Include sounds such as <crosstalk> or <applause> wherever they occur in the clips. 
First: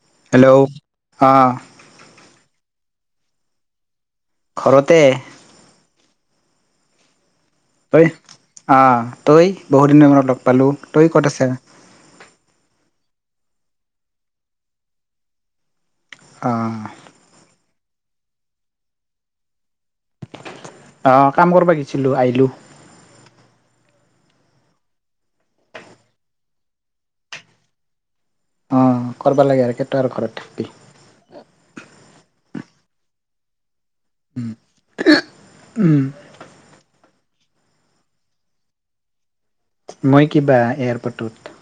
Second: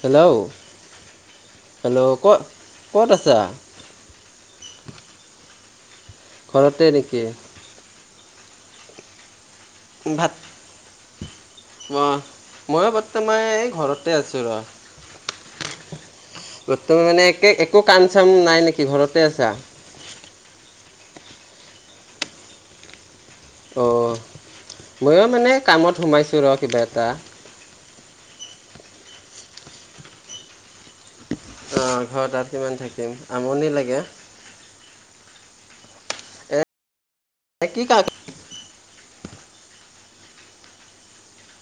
Hello, hello ক-ক'ত আছা? ঘৰতে। ঘৰতে নেকি? তই অ তই বহুদিনৰ মূৰত লগ পালোঁ, তই ক'ত আছা? ম, ময়ো বৰ্তমান এই ঘৰতে আছোঁ ৰ' অ বৰ্তমান মানে একে একো কাম চাম নাই নেকি? ঘৰতে আছা? অ কাম কৰবা গেছিলো, আছিলোঁ। অ ময়ো মানে কামত সোমাইছো ৰ' কিবা এটা। অ, কৰবা লাগে আৰু কেতই আৰু ঘৰত থাকবি অ ঘৰত আৰু কিমান থাকিম, আমনি লাগে। উম, উম। এ <unintelligible> মই কিবা, এয়াৰপৰ্টত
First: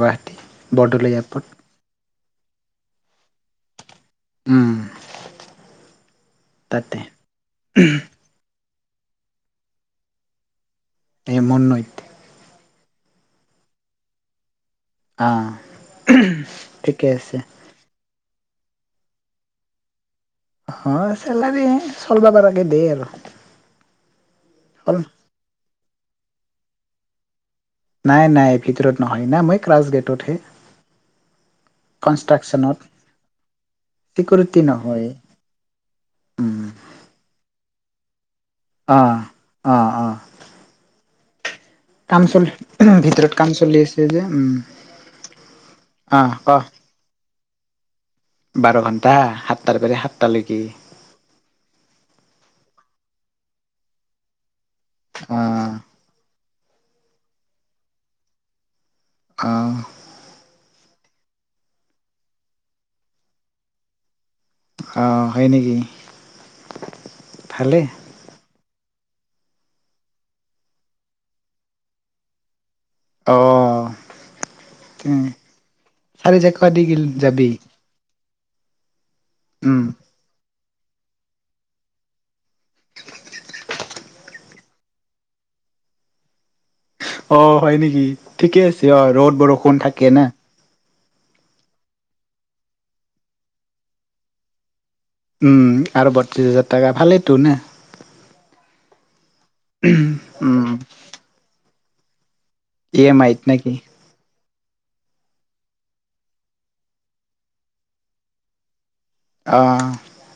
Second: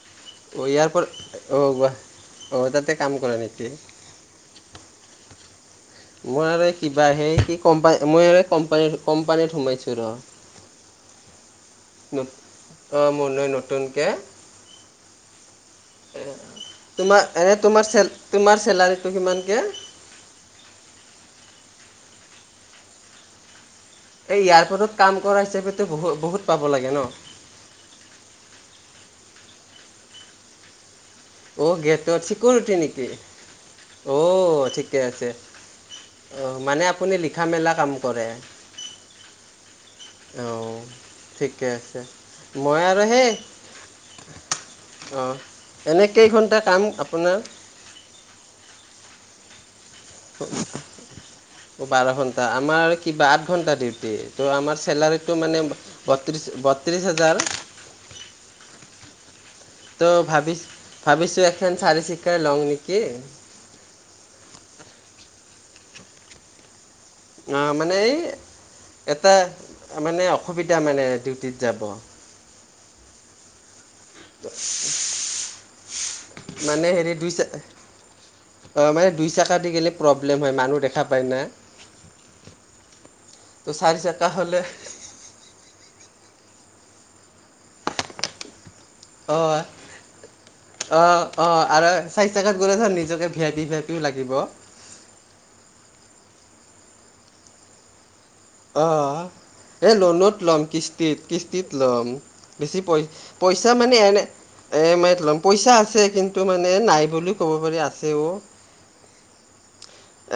গুৱাহাটী অ এয়াৰপৰ্ট, অ গুৱাহ, অ তাতে কাম কৰা নেকি? উম। মই আৰু তাতে কিবা সেই কি কম্পা, মই আৰু ক'ম্পানী, ক'ম্পানীত সোমাইছোঁ ৰ' এই মন নয় ন অ, মোৰলৈ নতুনকে আ এ তোমা এনেই তোমাৰ চেল তোমাৰ চেলাৰীটো কিমানকে? হয় চেলাৰী এ চলবা পাৰাকে দেই আৰু এই, হ'ল এয়াৰপৰ্টত কাম কৰা হিচাপেটো বহু বহুত পাব লাগে ন? নাই নাই ভিতৰত নহয় না মই, ক্লাছ গেটতহে। অ গেটত কনষ্ট্ৰাকচনত চিকৰিটি নেকি? চিকিউৰিটি অ ঠিকে নহয় আছে। অ, উম মানে আপুনি লিখা-মেলা কাম কৰে? অ, অহ, অহ। ঔ, ঠিকে আছ। কাম চলি, ভিতৰত কাম চলি আছে যে, উম। এনেই আহ ক কেইঘণ্টা কাম আপোনাৰ? বাৰ ঘণ্টা, সাতটাৰ পৰা সাতটালৈকে। অ, বাৰ ঘন্টা আমাৰ কিবা আঠ ঘন্টা ডিউটি, তো আমাৰ চেলাৰীটো মানে আহ বত্ৰিছ, বত্ৰিছ হাজাৰ। অহ ত ভাবিছ, ভাবিছোঁ এখন চাৰি চকীয়াই লওঁ নেকি? হ' হয় নেকি? অ ভালে মানে এই, এটা মানে অসুবিধা মানে ডিউটিত যাব। অ উম, চাৰি চকীয়া দি কিল যাবি? অ, মানে দুই চেক দি উম গ'লে প্ৰব্ প্ৰব্লেম হয় মানুহ দেখা পায় না, তো চাৰি চকা হ'লে অ হয় নেকি? ঠিকে আছে, অ, ৰ'দ বৰষুণ থাকে না। অ অ আৰু চাৰি চেকাত গ'লে ধৰ, নিজকে ভি আই পি, ভি আই পিও লাগিব। উম আৰু বত্ৰিছ হাজাৰ টাকা, ভালেইটো নে অ এই লোনত ল'ম উম কিস্তিত, কিস্তিত ল'ম। বেছি ই পই এম আইত পইচা নেকি মানে এনে ই এ মাইত লম, পইচা আছে কিন্তু, মানে নাই বুলিও ক'ব পাৰি, আছেও অ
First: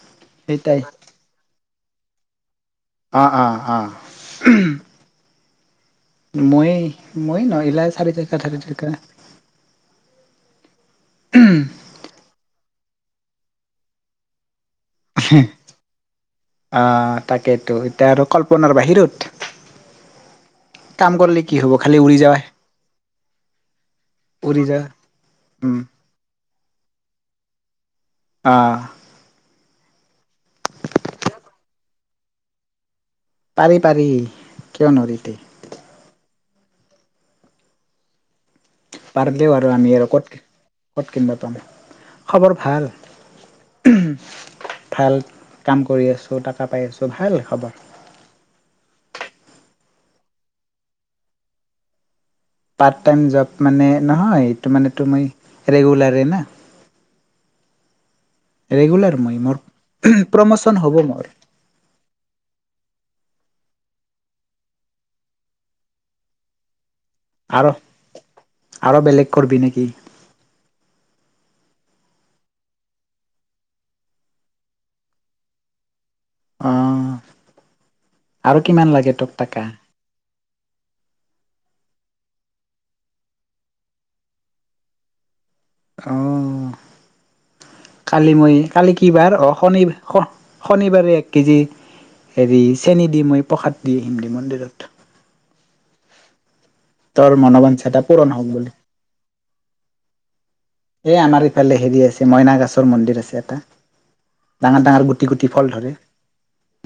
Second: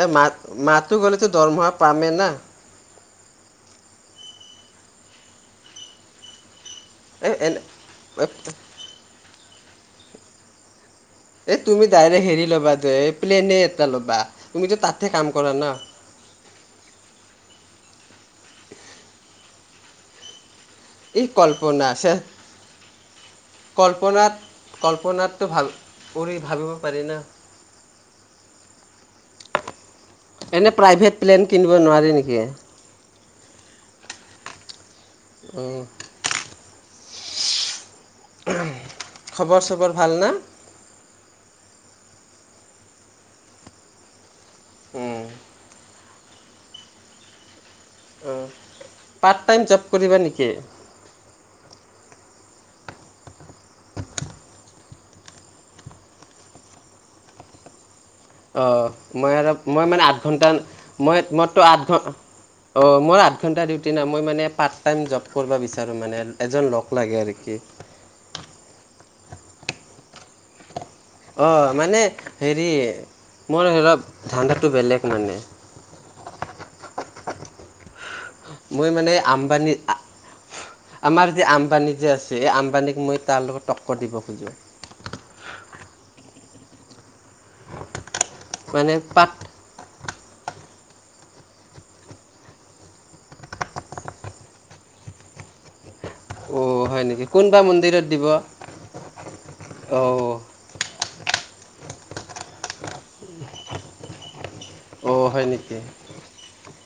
এ, মাহ সেইটাই মাহটো গ'লেটো দৰমহা পামে না অঁ অঁ অঁ। <unintelligible> মই এই মই ন এইবিলাক চাৰে চয়তা এনে চাৰে চকা। এই তুমি ডাইৰেক্ট হেৰি ল'বা যে এই প্লেনেই এটা ল'বা, তুমিতো তাতহে কাম কৰা ন! অঁ তাকেইতো এতিয়া আৰু কল্পনাৰ বাহিৰত। কাম এই কৰিলে কি হব কল্পনা খালি চে উৰি যাৱাই। কল্পনাত উৰি যা কল্পনাতো ভাল উম কৰি ভাবিব পাৰি না। অঁহ। এনে প্ৰাইভেট প্লেন কিনিব নোৱাৰি নেকি? পাৰি পাৰি কিয় নোৱাৰি এটো। উম। পাৰব দেও খবৰ আৰু চবৰ আমি আৰু ভাল না ক'ত ক'ত কিনিব পাম, খাবৰ ভাল ভাল। উম, কাম কৰি আছোঁ টকা পাই আছোঁ ভাল খবৰ। অ' পাৰ্ট টাইম জ'ব কৰিবা নেকি? পাৰ্ট টাইম জ'ব মানে নহয় এইটো মানে তুমি ৰেগুলাৰেই না। ৰেগুলাৰ অ' মই আৰু মোৰ মই মানে আঠ ঘন্টা প্ৰমোচন হ'ব মই মোৰ মই টো আঠ ঘ অ' মোৰ আঠ ঘণ্টা ডিউটি না, মই মানে পাৰ্ট টাইম জ'ব কৰিব বিচাৰো মানে এজন লগ লাগে আৰু। কি আৰু আৰু বেলেগ কৰবি নেকি? অ' মানে হেৰি মোৰ ধৰক ধাণ্দাটো বেলেগ মানে। অঁ আৰু মই কিমান মানে লাগে তোক টাকা? আম্বানী আমাৰ যে আম্বানি যে আছে এই আম্বানীক মই তাৰ লগত টক্কৰ দিব খোজোঁ। অঁ' কালি মই মানে কালি কি পাত বাৰ অ' শনি হ শনিবাৰে এক কেজি হেৰি চেনি দি মই প্ৰসাদ দি আহিম মন্দিৰত। অ' হয় নেকি? তোৰ কোনবা মনোবাঞ্ছা এটা মন্দিৰত দিব? পূৰণ হওক বুলি অ! এই আমাৰ ইফালে হেৰি আছে মইনা গাছৰ মন্দিৰ আছে এটা। ডাঙৰ ডাঙৰ গুটি অ' হয় গুটি ফল নেকি? ধৰে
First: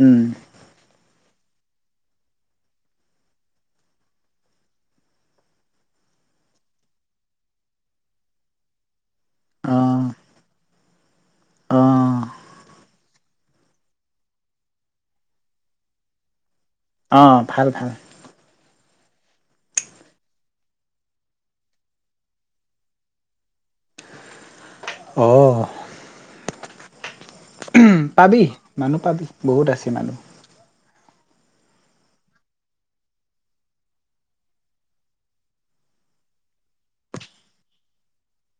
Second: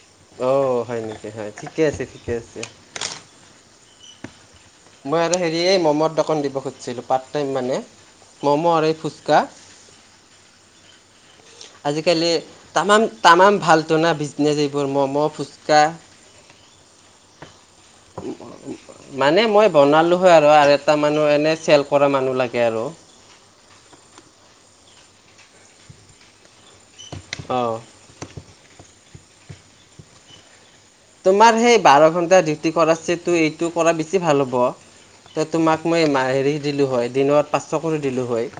উম অ' হয় নেকি হয় ঠিকে ঠিকে আছে। মই আৰু হেৰি এই ম'ম'ৰ দোকান দিব খুজিছিলোঁ পাৰ্ট টাইম মানে, ম'ম' আৰু এই ফুচকা। অ অ <inaudible> আজিকালি তামাম তামাম ভাল টো না বিজনেছ এইবোৰ ম'ম' ফুচকা। অঁ ভাল ভাল। মানে মই বনালোঁ হয় আৰু, আৰু এটা মানুহ এনেই চেল কৰা মানুহ লাগে আৰু। অহ। অঁ। পাবি মানুহ পাবি বহুত আছে মানুহ। তোমাৰ সেই বাৰ ঘণ্টা ডিউটি কৰাছেটো এইটো কৰা বেছি ভাল হ'ব। ত' তোমাক মই হেৰি দিলোঁ হয় দিনত পাঁচশ কৰি দিলোঁ হয়।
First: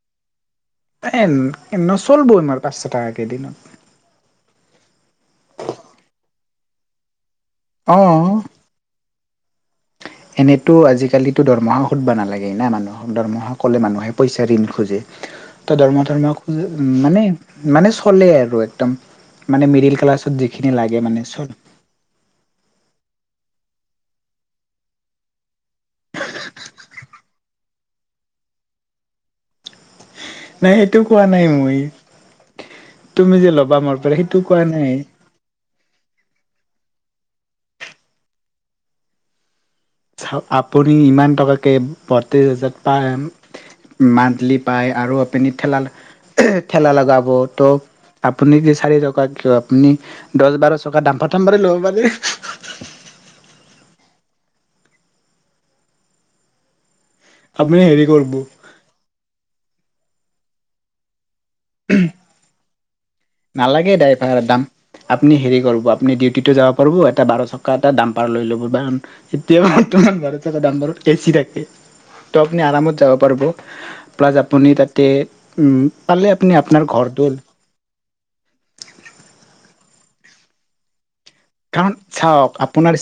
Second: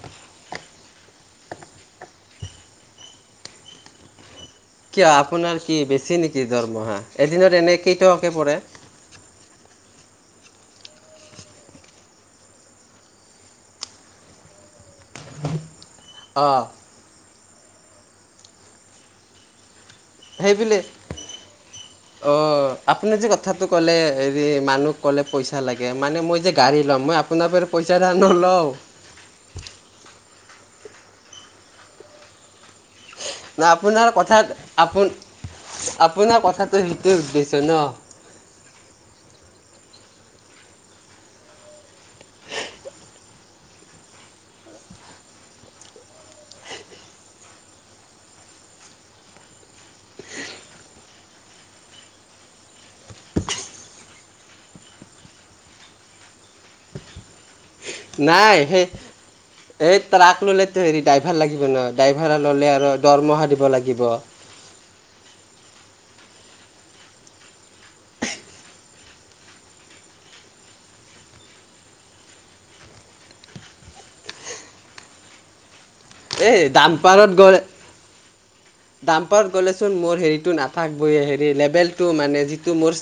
এ নচলব ইমান পাঁচশ টকাকে দিনত। কিয় আপোনাৰ কি বেছি নেকি দৰমহা? এদিনত এনেই অ কেই টাকাকে পৰে? এনেতো আজিকালিতো দৰমহা সুধবা নালাগে না মানুহক, দৰমহা ক'লে মানুহে পইচা ঋণ খোজে। ত দৰমহা চৰমহা অঁ খুজে উম, মানে মানে চলে আৰু একদম মানে মিডিল ক্লাছত যিখিনি লাগে মানে চল অ' আপুনি যে কথাটো ক'লে হেৰি মানুহ ক'লে পইচা লাগে, মানে মই যে গাড়ী লম, মই আপোনা পৰা পইচা ধাৰ নলওঁ। নাই সেইটো কোৱা নাই মই, তুমি যে ন ল'বা মোৰ আপোনাৰ পৰা সেইটো কথাত কোৱা নাই। আপোন আপোনাৰ কথাটো সেইটোৱে উদ্দেশ্য ন। চাওঁক আপুনি ইমান টকাকে বত্ৰিছ হাজা পায়। মান্থলি পায় আৰু আপুনি ঠেলা ঠেলা লগাব, ত আপুনি কি চাৰি টকা কিয় আপুনি দশ বাৰ চকাৰ জাম্পাৰ থাম্পাৰে ল'ব পাৰে। আপুনি হেৰি কৰিব নাই, সেই এই ট্ৰাক ললে। এইটো হেৰি ড্ৰাইভাৰ লাগিব ন, ড্ৰাইভাৰ ল'লে আৰু দৰমহা দিব নালাগে লাগিব ডাইভাৰৰ দাম। আপুনি হেৰি কৰিব আপুনি ডিউটিটো যাব পাৰিব, এটা বাৰ চকা এটা ডাম্পাৰ লৈ ল'ব। এতিয়া বৰ্তমান বাৰ চকাৰ ডাম্পাৰত এচি থাকে। ত আপুনি আৰামত যাব পাৰিব, প্লাছ আপুনি তাতে উম, পালে আপনি আপোনাৰ ঘৰটোৰ জাম্পাৰত গ'লেচোন মোৰ হেৰিটো নাথাকবয়ে হেৰি কাৰণ লেভেলটো মানে চাওক যিটো আপোনাৰ মোৰ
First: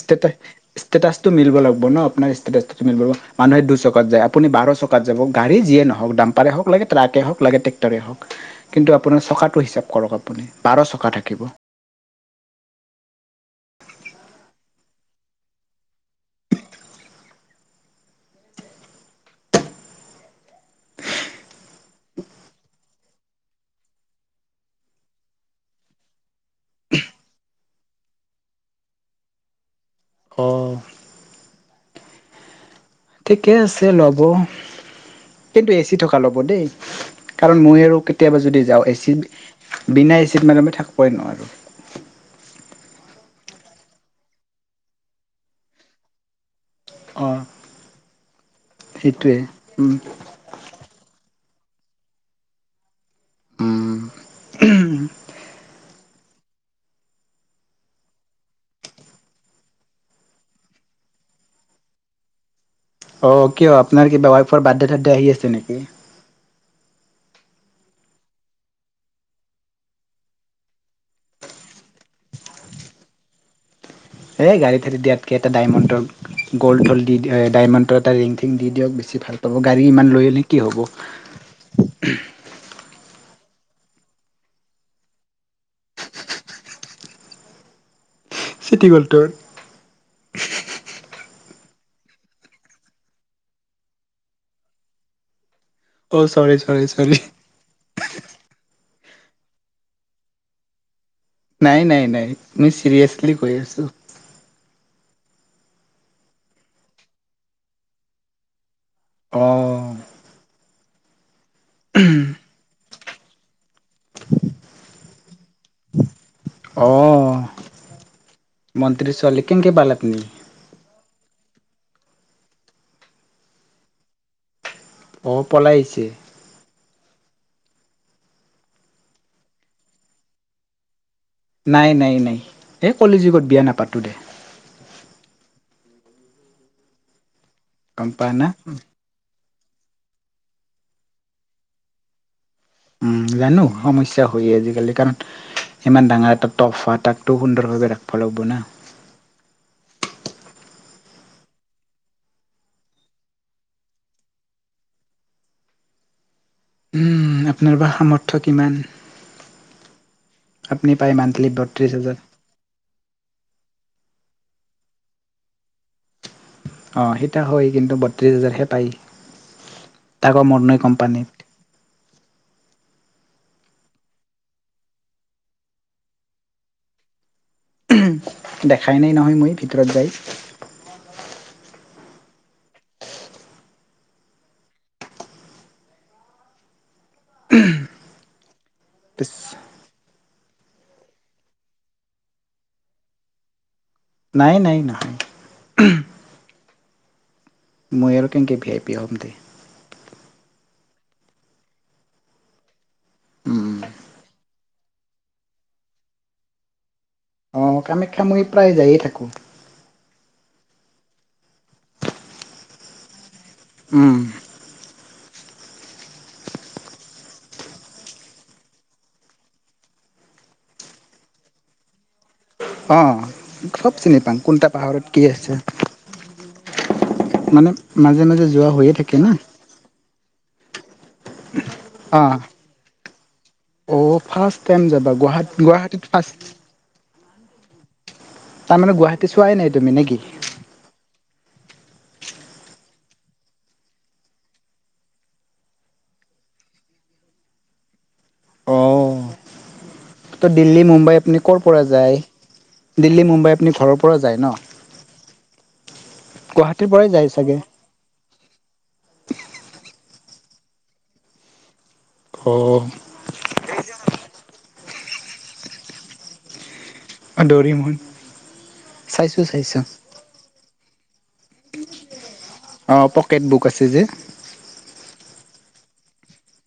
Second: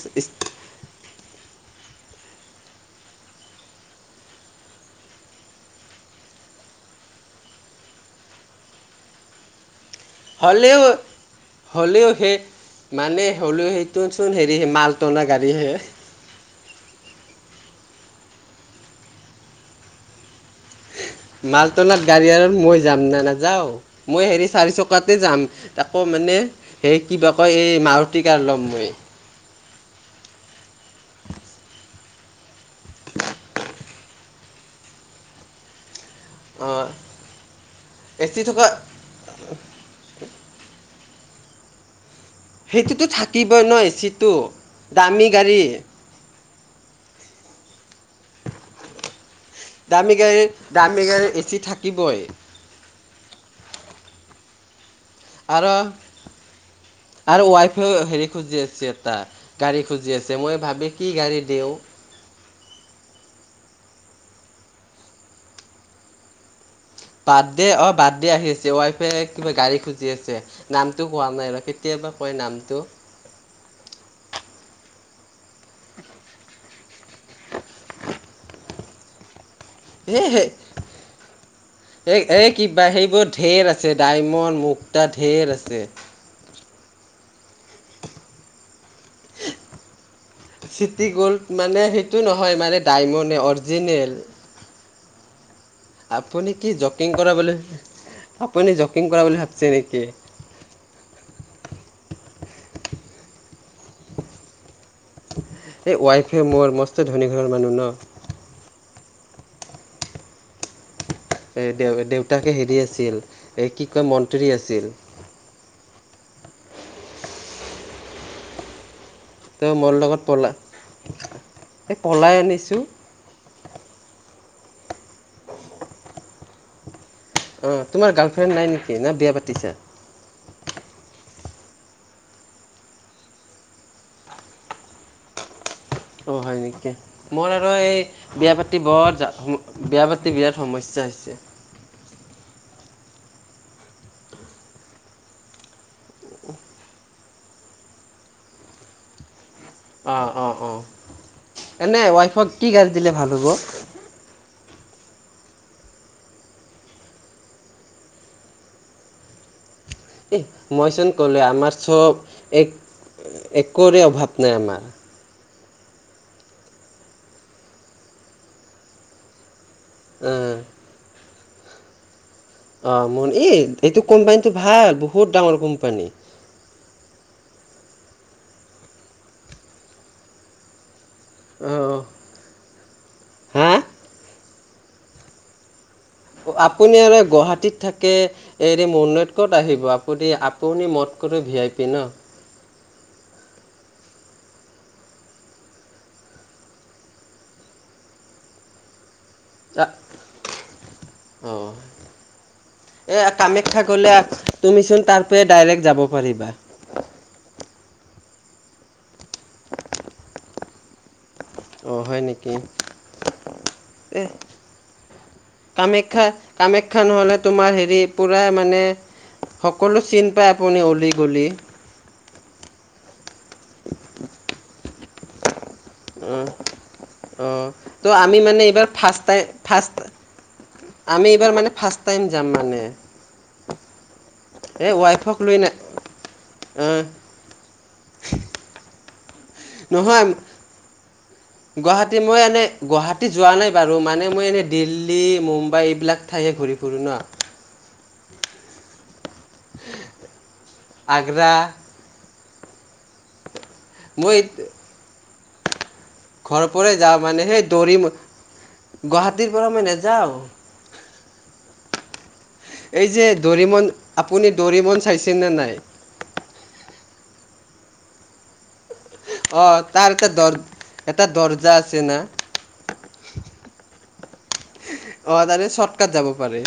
ষ্টেটাছ মিল লাগিব ন, আপোনাৰ ষ্টেটাচো মাগিব মানুহে দুচকাত যায়, আপুনিাৰ বাৰ চ কাম যাব, গাড়ী‌ যিয়ে নহওঁক ডাম্পাৰে হক লাগে ট্ৰাকে হক লাগে টেক্টৰে হওক। কিন্তু আপোনাৰ চকাটো হিচাপ কৰক। আপুনি বাৰ হ'লেও চকা থাকিব হ'লেও সেই মানে হ'লেও সেইটো চুন হেৰি মা ল টনা গাড়ী হে। মালটনাত গাড়ী আৰু মই যাম নে নাযাওঁ। মই হেৰি চাৰি চকাতে যাম, আকৌ মানে সেই কিবা কয় এই মাৰুতি কাৰ ল'ম মই। অ। ঠিকে আছে ল'ব, কিন্তু এ চি থকা ল'ব দেই, অঁ কাৰণ মই আৰু এ কেতিয়াবা চি যদি থকা যাওঁ, এচি বিনা এচিত মান মই থাকিবই নোৱাৰো। সেইটোতো থাকিবই নয় এচিটো, দামী গাড়ী। অঁ সেইটোৱে। দামী গাড়ীৰ, দামী গাড়ী এচি থাকিবই। উম উমহ। আৰু আৰু ৱাইফাইও হেৰি খুজি আছে এটা। গাড়ী খুজি আছে, মই ভাবি কি গাড়ী দিওঁ। অ কিয়? আপোনাৰ কিবা ৱাইফৰ বাৰ্থডে থাৰ্থডে আহি আছে নেকি? বাৰ্থডে অ বাৰ্থডে আহি আছে ৱাইফে কিবা গাড়ী খুজি আছে। নামটো কোৱা নাই আৰু কেতিয়াবা কয় নামটো। এই গাড়ী ঠিকেই দিয়াতকে এটা ডাইমণ্ডৰ গ'ল্ড চল দি ডায়মণ্ডৰ এটা ৰিং ঠিং দি দিয়ক, বেছি ভাল পাব গাড়ী ইমান লৈ এই ললে সেই কি হ'ব? এই এই কিবা সেইবোৰ ঢেৰ আছে ডায়মণ্ড, মুক্তা ঢেৰ আছে। চিটি গ'লটোৰ। <inaudible> চিটি গ'ল্ড মানে সেইটো নহয়, মানে ডায়মণ্ডে অৰিজিনেল। অঁ চৰি আপুনি কি চৰি জকিং চৰি কৰা বুলি আপুনি জকিং কৰা বুলি ভাবছে নেকি? নাই নাই নাই, মই চিৰিয়াছলি কৈ আছোঁ। এই ৱাইফে মোৰ মস্ত ধনী ঘৰৰ মানুহ ন? অঁ। এই দে দেউতাকে হেৰি আছিল এই কি কয় মন্ত্ৰী আছিল। অ মন্ত্ৰ্ৰী ছোৱালী তো কেনেকে মোৰ লগত পালাতনি। পলাই এই পলাই আনিছোঁ। অঁ পলাইছে। অঁ তোমাৰ গাৰ্লফ্ৰেড নাই নেকি না বিয়া পাতিছা? নাই নাই নাই এই কলেজুগত বিয়া নাপাতো দে। অঁ হয় নেকি মই আৰু এই গম পা না বিয়া পাতি বত। বিয়া পাতি বিৰাট সমস্যা হৈছে। উম জানো সমস্যা হয়েই আজিকালি কাৰণ। ইমান ডাঙৰ এটা তটফা তাক ত সুন্দৰভাৱে ৰাখিব লাগিব না। অঁ অঁ অঁ এনেই ৱাইফক কি গেছ দিলে ভাল হ'ব। উম আপোনাৰ বা সামৰ্থ্য কিমান। এ আপুনি মইচোন পায় ক'লো মান্থলি আমাৰ বত্ৰিশ হাজাৰ চব এক একোৰে অভাৱ নাই আমাৰ। অঁ সেইটো হয় কিন্তু বত্ৰিছ হাজাৰহে পায় তাকৌ অঁ, মৰনৈ কোম্পানীত। অঁ ম এই এইটো কোম্পানীটো ভাল বহুত ডাঙৰ কোম্পানী। দেখাই নাই নহয় মই ভিতৰত যায়। অ। আপুনি আৰু গুৱাহাটীত থাকে হেৰি মনৈত ক'ত আহিব। আপ আপুনি মদ কৰ ভি আই পি ন। নাই নাই নহয় মই আৰু কেনেকে ভি আই পি হম দে। আহ অ এ উম কামাখ্যা গলে। তুমিচোন তাৰপয়ে ডাইৰেক্ট যাব পাৰিবা। অ কামাখ্যা মই প্ৰায় যায়ে থাকোঁ। অঁ হয় নেকি উম এই। কামাখ্যা কামাখ্যা নহ'লে তোমাৰ হেৰি পূৰা মানে। সকলো চিন পাই আপুনি অলি গলি। অঁ চব চিনি পাম কোনটা পাহাৰত কি আছে। উম। মানে মাজে মাজে যোৱা হৈয়ে থাকে ফাৰ্ষ্ট না। টাইম ফাৰ্ষ্ট আমি এইবাৰ মানে ফাৰ্ষ্ট অ টাইম যাম মানে। অ ফাৰ্ষ্ট টাইম যাবা গুৱা গুৱাহাটীত ফাৰ্ষ্ট অ তাৰমানে গুৱাহাটী কি চুৱাই নাই। তুমি নেকি নহয় গুৱাহাটী মই এনেই গুৱাহাটী যোৱা নাই বাৰু মানে মই এনেই দিল্লী মুম্বাই এইবিলাক ঠাইহে ঘূৰিম। ফুৰো ন অঁ। ত' দিল্লী মুম্বাই আপুনি আগ্ৰা ক'ৰ পৰা যায় দিল্লী মুম্বাই আপুনি ঘৰৰ পৰা যায় মই ন। ঘৰ গুৱাহাটীৰ পৰাৰে পৰাই যা যায় মানে চাগে সেই দৌৰিম। গুৱাহাটীৰ পৰা মই নাযাওঁ। অ। এই যে দৰিমন আপুনি দৰিমন চাইছেনে নাই। আ দৰিমন। চাইছোঁ অ চাইছোঁ তাৰ এটা দ এটা দৰ্জা আছে না। অ পকেট বুক আছে যে। অ তাৰে শৰ্টকাট যাব পাৰে।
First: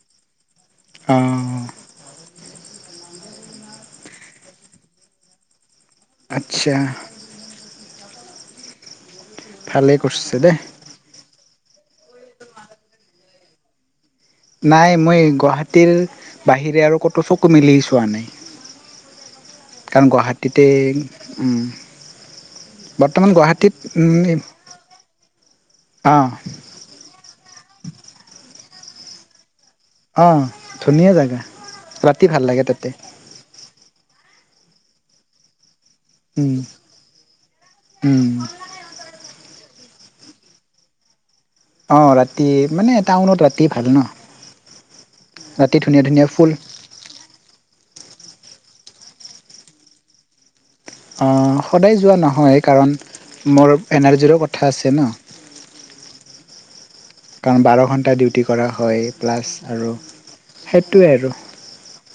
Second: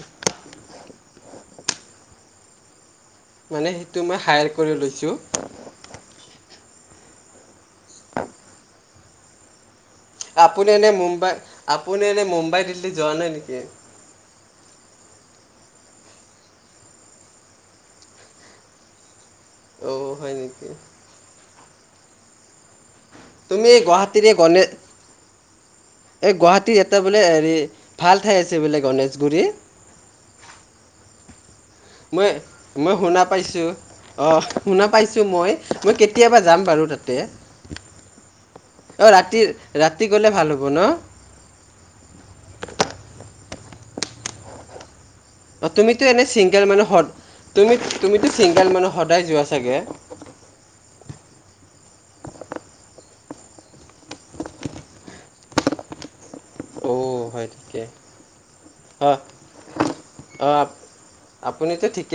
অ মানে সেইটো মই হায়াৰ কৰি লৈছোঁ। আচ্ছা। ভালে কৰিছ আপুনি এনে মুম্বাই আপুনি এনে মুম্বাই দিল্লীত যোৱা নাই নেকি। নাই মই গুৱাহাটীৰ বাহিৰে আৰু ক'তো চকু মেলি চোৱা নাই। কাৰণ অঁ হয় গুৱাহাটীতে নেকি উম, বৰ্তমান তুমি গুৱাহাটীত গুৱাহাটীৰে এই উম, গণে অ', এই গুৱাহাটী, টা বোলে হেৰি ভাল ঠাই আছে বোলে গণেশগুৰিত, অ ধুনীয়া জাগা। ৰাতি মই ভাল লাগে তাতে মই শুনা পাইছোঁ অ শুনা পাইছোঁ মই কে কেতিয়াবা উম, যাম বাৰু তাতে উম। ৰাতি ৰাতি গ'লে ভাল হ'ব ন। অ ৰাতি মানে টাউনত ৰাতি ভাল ন। অ ৰাতি তুমিতো ধুনীয়া এনে ধুনীয়া ফুল চিংগেল মানুহত তুমি তুমি চিংগেল মানুহ সদায় যোৱা চাগে। অ সদায় যোৱা নহয় কাৰণ মোৰ এনাৰ্জিৰো কথা আছে ন। অঁ হয় কাৰণ বাৰ ঠিকে ঘণ্টা ডিউটি কৰা হয় অঁ প্লাছ আৰু সেইটোৱে আৰু তুমি তৈ ঠিকে,